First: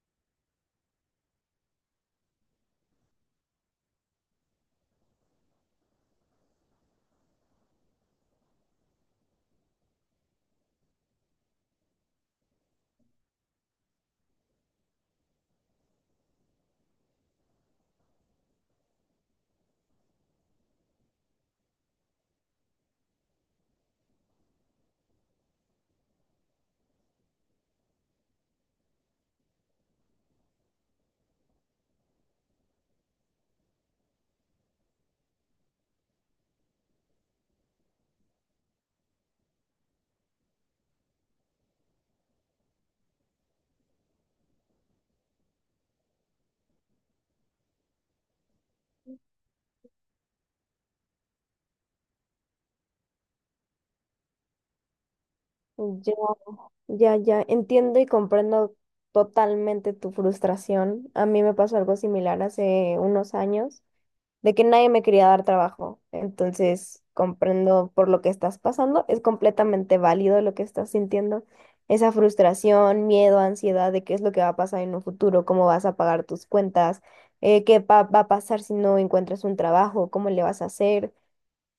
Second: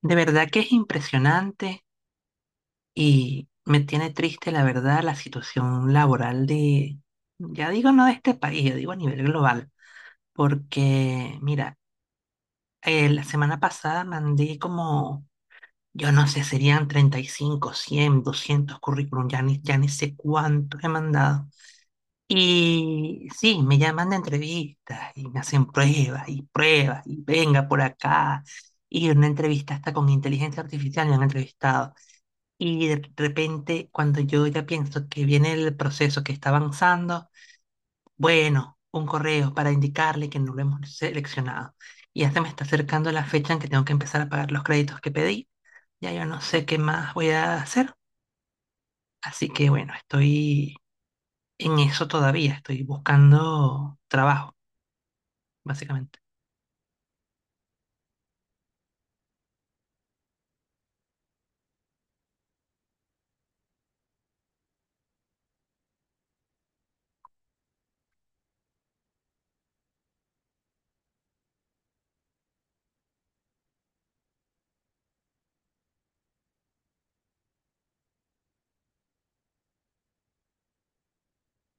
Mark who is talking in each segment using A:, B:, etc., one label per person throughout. A: De verdad que es impresionante y me tiene triste, la verdad, la situación laboral de, ya digo no de este país, yo digo a nivel global, porque mira, la semana pasada mandé como, yo no sé, serían 35 100 200 currículum, ya ni sé cuántos he mandado. Y sí, me llaman de entrevistas y me hacen pruebas y pruebas y venga por acá. Y una entrevista hasta con inteligencia artificial me han entrevistado. Y de repente, cuando yo ya pienso que viene el proceso que está avanzando, bueno, un correo para indicarle que no lo hemos seleccionado. Y ya se me está acercando la fecha en que tengo que empezar a pagar los créditos que pedí. Ya yo no sé qué más voy a hacer. Así que bueno, estoy en eso todavía. Estoy buscando trabajo,
B: Ya,
A: básicamente.
B: ya, ya, entiendo y comprendo totalmente tu frustración. A mí me pasó algo similar hace unos años, de que nadie me quería dar trabajo. Entonces, comprendo por lo que estás pasando. Es completamente válido lo que estás sintiendo. Esa frustración, miedo, ansiedad de qué es lo que va a pasar en un futuro, cómo vas a pagar tus cuentas, qué va a pasar si no encuentras un trabajo, cómo le vas a hacer.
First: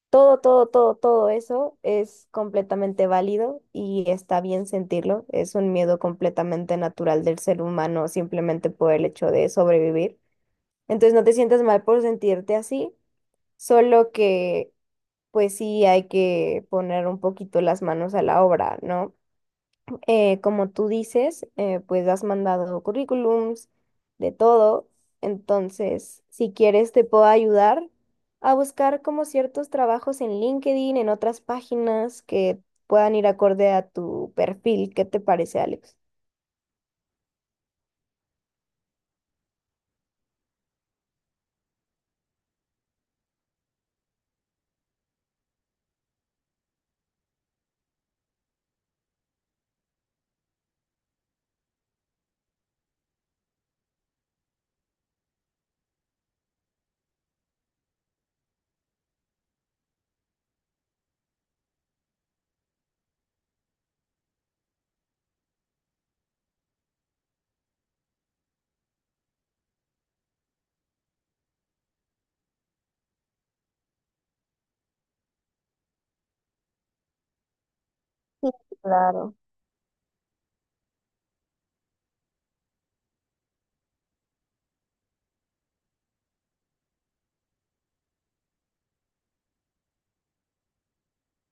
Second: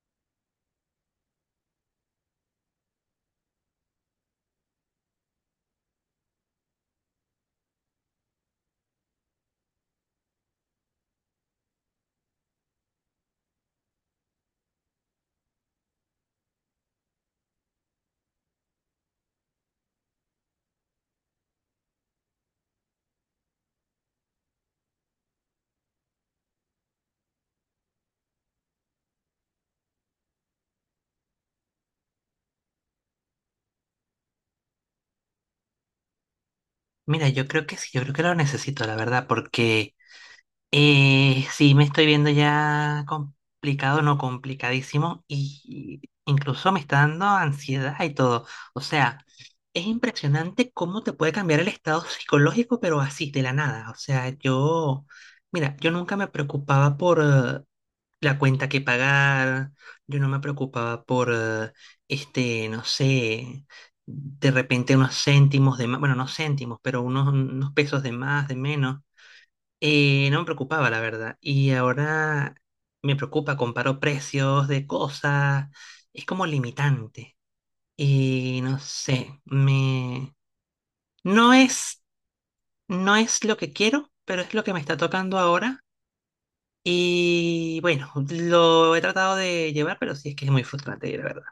B: Todo, todo, todo, todo eso es completamente válido y está bien sentirlo. Es un miedo completamente natural del ser humano simplemente por el hecho de sobrevivir. Entonces no te sientas mal por sentirte así, solo que pues sí hay que poner un poquito las manos a la obra, ¿no? Como tú dices, pues has mandado currículums de todo, entonces si quieres te puedo ayudar a buscar como ciertos trabajos en LinkedIn, en otras páginas que puedan ir acorde a tu perfil. ¿Qué te parece, Alex?
A: Mira, yo creo que sí, yo creo que lo necesito, la verdad, porque sí, me estoy viendo ya complicado, no complicadísimo, y incluso me está dando ansiedad y todo. O sea, es impresionante cómo te puede cambiar el estado psicológico, pero así, de la nada. O sea, yo, mira, yo nunca me preocupaba por la cuenta que pagar, yo no me preocupaba por, no sé, de repente unos céntimos de más, bueno, no céntimos, pero unos pesos de más, de menos. No me preocupaba, la verdad. Y ahora me preocupa, comparo precios de cosas. Es como limitante.
B: Sí,
A: Y no
B: claro.
A: sé, me... No es, no es lo que quiero, pero es lo que me está tocando ahora. Y bueno, lo he tratado de llevar, pero sí es que es muy frustrante, la verdad.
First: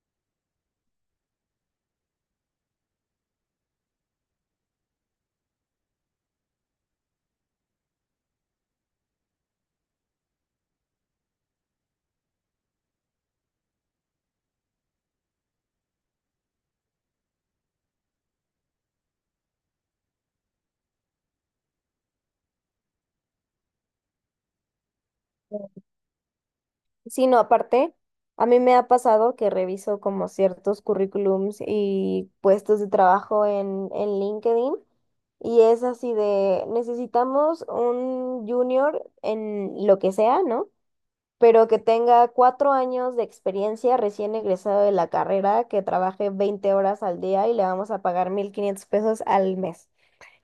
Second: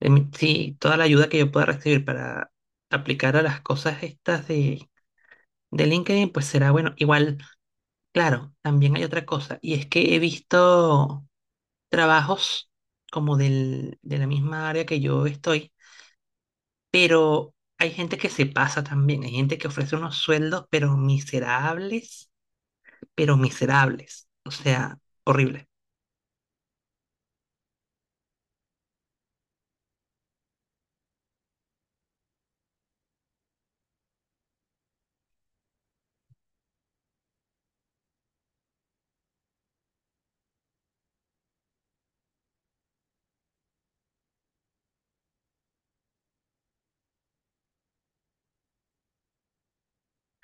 A: Sí, toda la ayuda que yo pueda recibir para aplicar a las cosas estas de LinkedIn, pues será bueno. Igual, claro, también hay otra cosa. Y es que he visto trabajos como de la misma área que yo estoy, pero hay gente que se pasa también, hay gente que ofrece unos sueldos, pero miserables, o sea, horrible.
B: Sí, no, aparte, a mí me ha pasado que reviso como ciertos currículums y puestos de trabajo en LinkedIn y es así de, necesitamos un junior en lo que sea, ¿no? Pero que tenga 4 años de experiencia recién egresado de la carrera, que trabaje 20 horas al día y le vamos a pagar 1,500 pesos al mes.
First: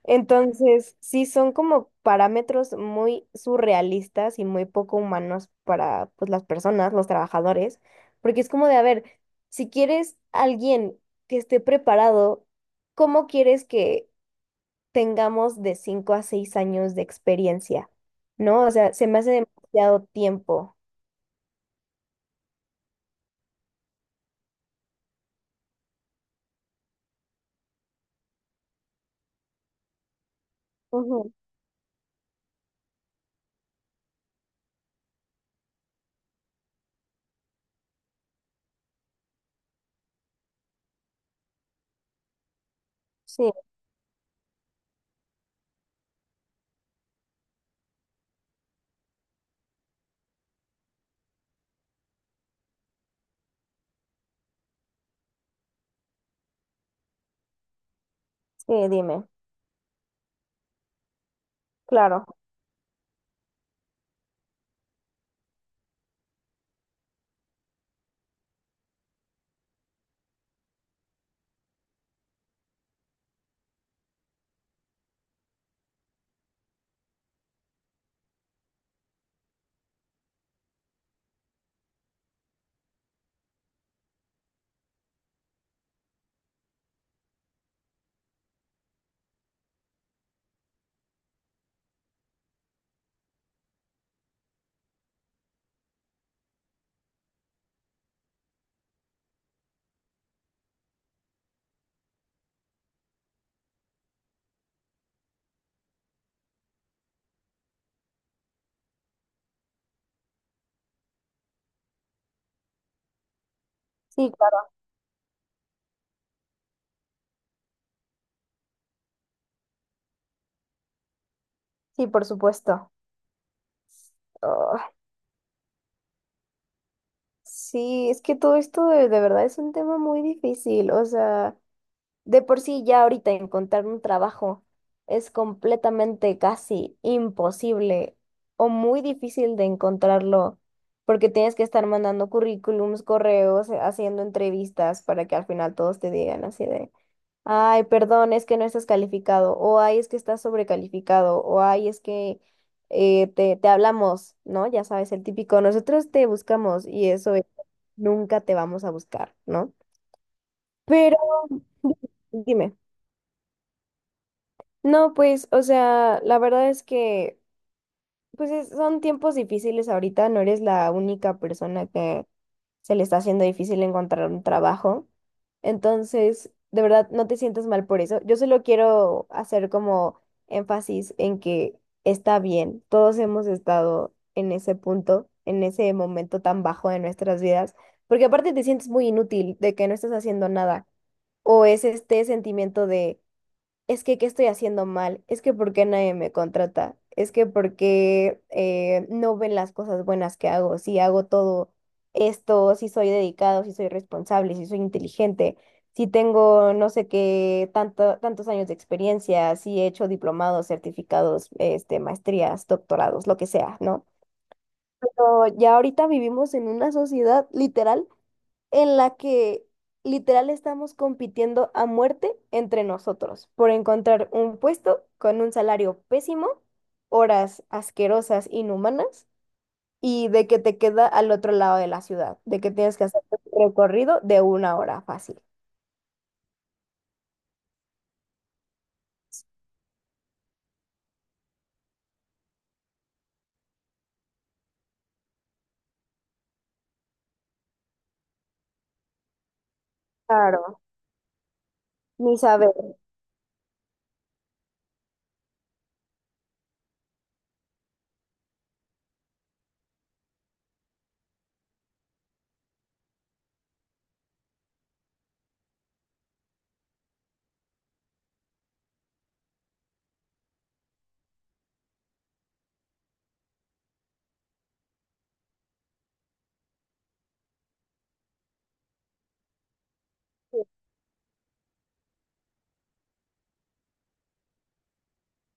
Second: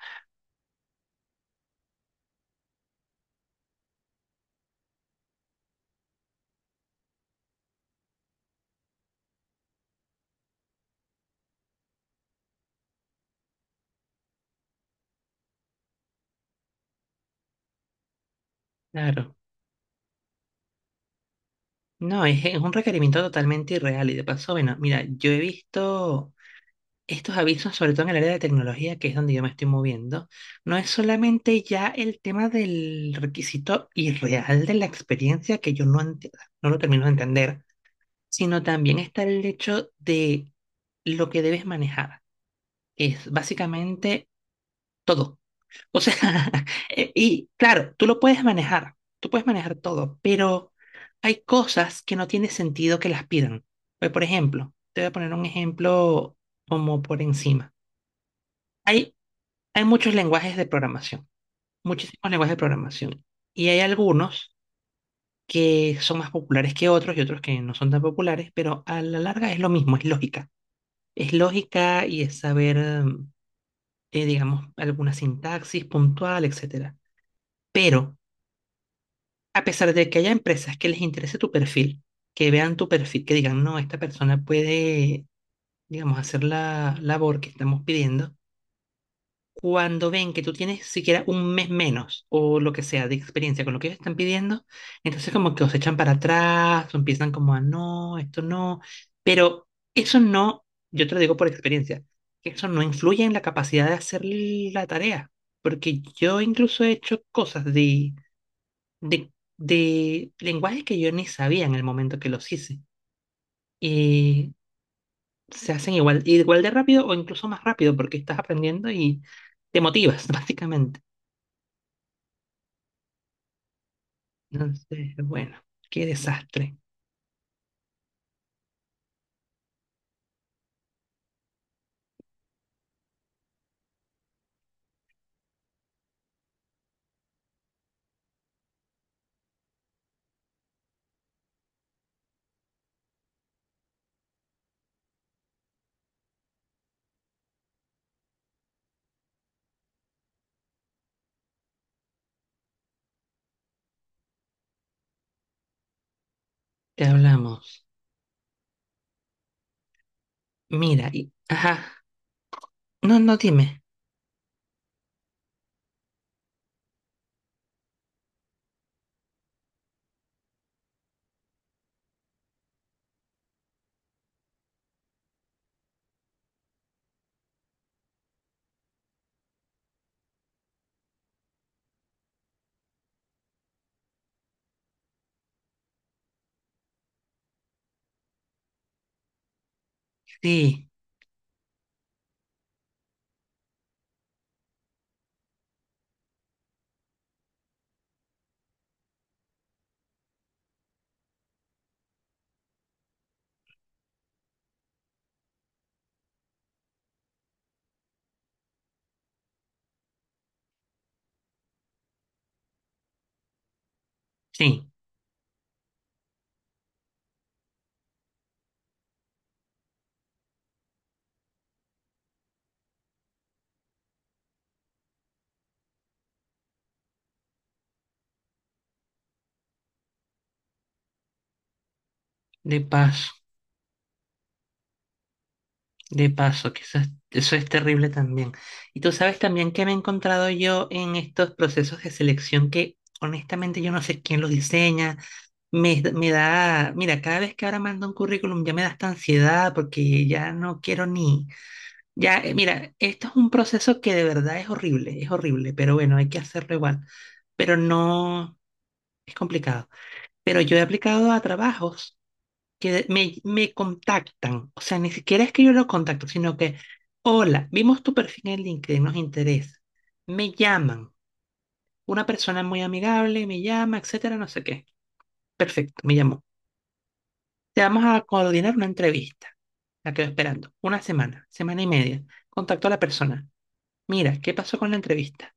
B: Entonces, sí son como parámetros muy surrealistas y muy poco humanos para pues las personas, los trabajadores, porque es como de, a ver, si quieres alguien que esté preparado, ¿cómo quieres que tengamos de 5 a 6 años de experiencia? ¿No? O sea, se me hace
A: Claro.
B: demasiado tiempo.
A: No, es un requerimiento totalmente irreal y de paso, bueno, mira, yo he visto estos avisos, sobre todo en el área de tecnología, que es donde yo me estoy moviendo, no es
B: Ujú.
A: solamente ya el tema del requisito irreal de la experiencia que yo no, enti- no lo termino de entender, sino también está el hecho de lo que debes manejar, que es
B: Sí,
A: básicamente todo. O sea, y claro, tú lo puedes manejar, tú puedes manejar todo, pero hay cosas que no tiene sentido que las pidan. Pues, por ejemplo, te voy a poner un ejemplo como por encima.
B: sí,
A: Hay,
B: dime.
A: hay muchos lenguajes de programación,
B: Claro.
A: muchísimos lenguajes de programación, y hay algunos que son más populares que otros y otros que no son tan populares, pero a la larga es lo mismo, es lógica. Es lógica y es saber, mm, digamos, alguna sintaxis puntual, etcétera. Pero, a pesar de que haya empresas que les interese tu perfil, que vean tu perfil, que digan, no, esta persona puede, digamos, hacer la labor que estamos pidiendo, cuando ven que tú tienes siquiera un mes menos o lo que sea de experiencia con lo que ellos están pidiendo, entonces como que os echan para atrás o empiezan como a no, esto no, pero eso no, yo te lo digo por experiencia, que eso no influye en la capacidad de hacer la tarea, porque yo incluso he hecho cosas de, de lenguajes que yo ni sabía en el momento que los hice.
B: Sí,
A: Y
B: claro.
A: se hacen igual, igual de rápido o incluso más rápido porque estás aprendiendo y te motivas, básicamente.
B: Sí, por supuesto. Ah,
A: Entonces, bueno, qué desastre.
B: sí, es que todo esto de verdad es un tema muy difícil. O sea, de por sí ya ahorita encontrar un trabajo es completamente casi imposible o muy difícil de encontrarlo porque tienes que estar mandando currículums, correos, haciendo entrevistas para que al final todos te digan así de, ay, perdón, es que no estás calificado o ay, es que estás sobrecalificado o ay, es que te hablamos, ¿no? Ya sabes, el típico, nosotros te buscamos
A: Te
B: y eso es,
A: hablamos.
B: nunca te vamos a buscar, ¿no?
A: Mira,
B: Pero
A: y, ajá,
B: dime.
A: no, no dime.
B: No, pues, o sea, la verdad es que, pues son tiempos difíciles ahorita, no eres la única persona que se le está haciendo difícil encontrar un trabajo. Entonces, de verdad, no te sientas mal por eso. Yo solo quiero hacer como énfasis en que está bien, todos hemos estado en ese punto, en ese momento tan bajo de nuestras vidas, porque aparte te sientes muy inútil de que no estás haciendo nada,
A: Sí,
B: o es este sentimiento de es que qué estoy haciendo mal, es que por qué nadie me contrata, es que por qué no ven las cosas buenas que hago, si hago todo esto, si soy dedicado, si soy responsable, si soy inteligente, si tengo no sé qué, tanto, tantos años de experiencia, si he hecho diplomados, certificados, este, maestrías, doctorados, lo que sea, ¿no?
A: sí,
B: Pero ya ahorita vivimos en una sociedad literal en la que literal estamos compitiendo a muerte entre nosotros por encontrar un puesto con un salario pésimo, horas asquerosas, inhumanas, y de que te queda al otro lado de la ciudad, de que
A: de
B: tienes que hacer
A: paso,
B: un recorrido de una hora fácil.
A: de paso, que eso es terrible también. Y tú sabes también que me he encontrado yo en estos procesos de selección que honestamente yo no sé quién los diseña. Me da, mira, cada vez que ahora mando un currículum ya me da esta ansiedad porque ya no
B: Claro,
A: quiero ni,
B: ni
A: ya,
B: saber,
A: mira, esto es un proceso que de verdad es horrible, pero bueno, hay que hacerlo igual. Pero no, es complicado. Pero yo he aplicado a trabajos que me contactan, o sea, ni siquiera es que yo los contacto, sino que, hola, vimos tu perfil en LinkedIn, nos interesa. Me llaman, una persona muy amigable me llama, etcétera, no sé qué. Perfecto, me llamó. Te vamos a coordinar una entrevista, la quedo esperando, una semana, semana y media. Contacto a la persona. Mira, ¿qué pasó con la entrevista?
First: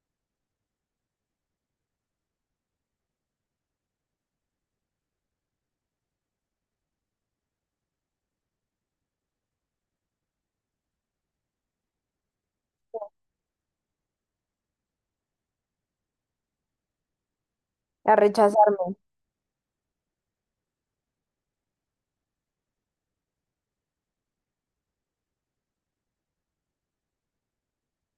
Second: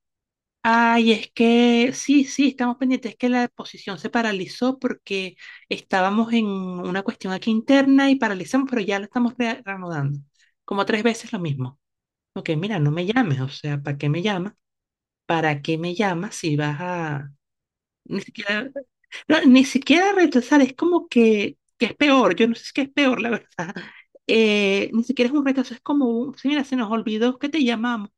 A: Ay, es que sí, sí, estamos pendientes. Es que la exposición se paralizó porque estábamos en una cuestión aquí interna y paralizamos, pero ya la estamos reanudando. Como tres veces lo mismo. Ok, mira, no me llames, o sea, ¿para qué me llamas? ¿Para qué me llamas si vas a,
B: a
A: ni siquiera,
B: rechazarme.
A: no, ni siquiera rechazar, es como que es peor, yo no sé si es peor, la verdad. Ni siquiera es un rechazo, es como un, sí, mira, se nos olvidó que te llamamos,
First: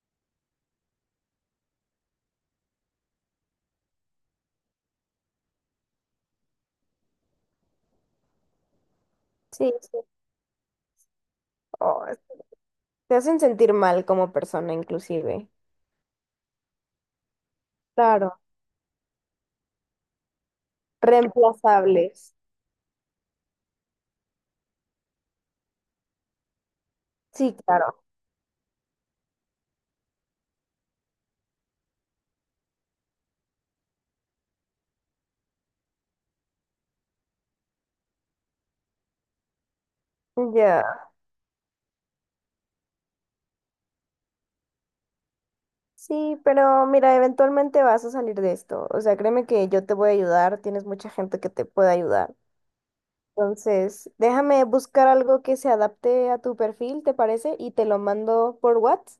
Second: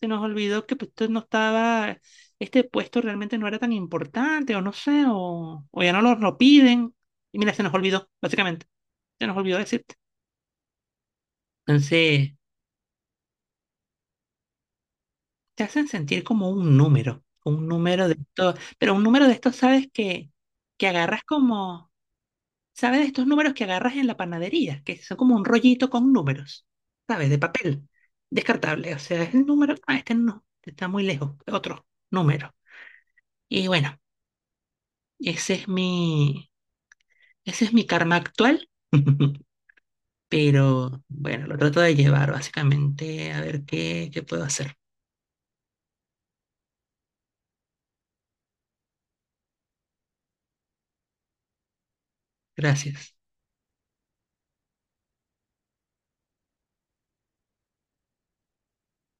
A: se nos olvidó que pues, tú no estaba, este puesto realmente no era tan importante, o no sé, o ya no nos lo piden, y mira, se nos olvidó, básicamente, se nos olvidó
B: Sí,
A: decirte.
B: sí. Oh,
A: Entonces,
B: te hacen sentir mal como persona, inclusive.
A: te hacen sentir como un número de
B: Claro,
A: esto, pero un número de estos, sabes que agarras como...
B: reemplazables.
A: ¿Sabes de estos números que agarras en la panadería? Que son como un rollito con números, ¿sabes? De
B: Sí,
A: papel,
B: claro.
A: descartable. O sea, es el número, ah, este no, este está muy lejos, otro número. Y bueno, ese es mi, ese es mi karma actual. Pero
B: Ya.
A: bueno, lo trato de llevar básicamente a ver qué, qué puedo hacer.
B: Sí, pero mira, eventualmente vas a salir de esto. O sea, créeme que yo te voy a ayudar, tienes mucha gente que te puede ayudar.
A: Gracias.
B: Entonces, déjame buscar algo que se adapte a tu perfil, ¿te parece? Y te lo mando por WhatsApp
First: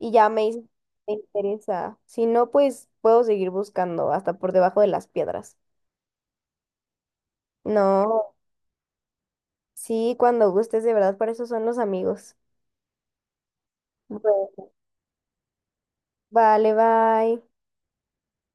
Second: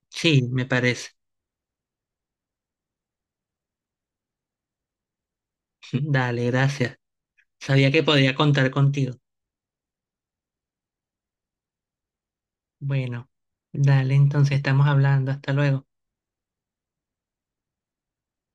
B: y ya me
A: Sí, me
B: dices si
A: parece.
B: te interesa. Si no, pues puedo seguir buscando hasta por debajo de las piedras.
A: Dale, gracias. Sabía que
B: No,
A: podía contar contigo.
B: sí, cuando gustes, de verdad, para eso son los amigos.
A: Bueno, dale, entonces
B: Bueno,
A: estamos hablando. Hasta luego.
B: vale, bye.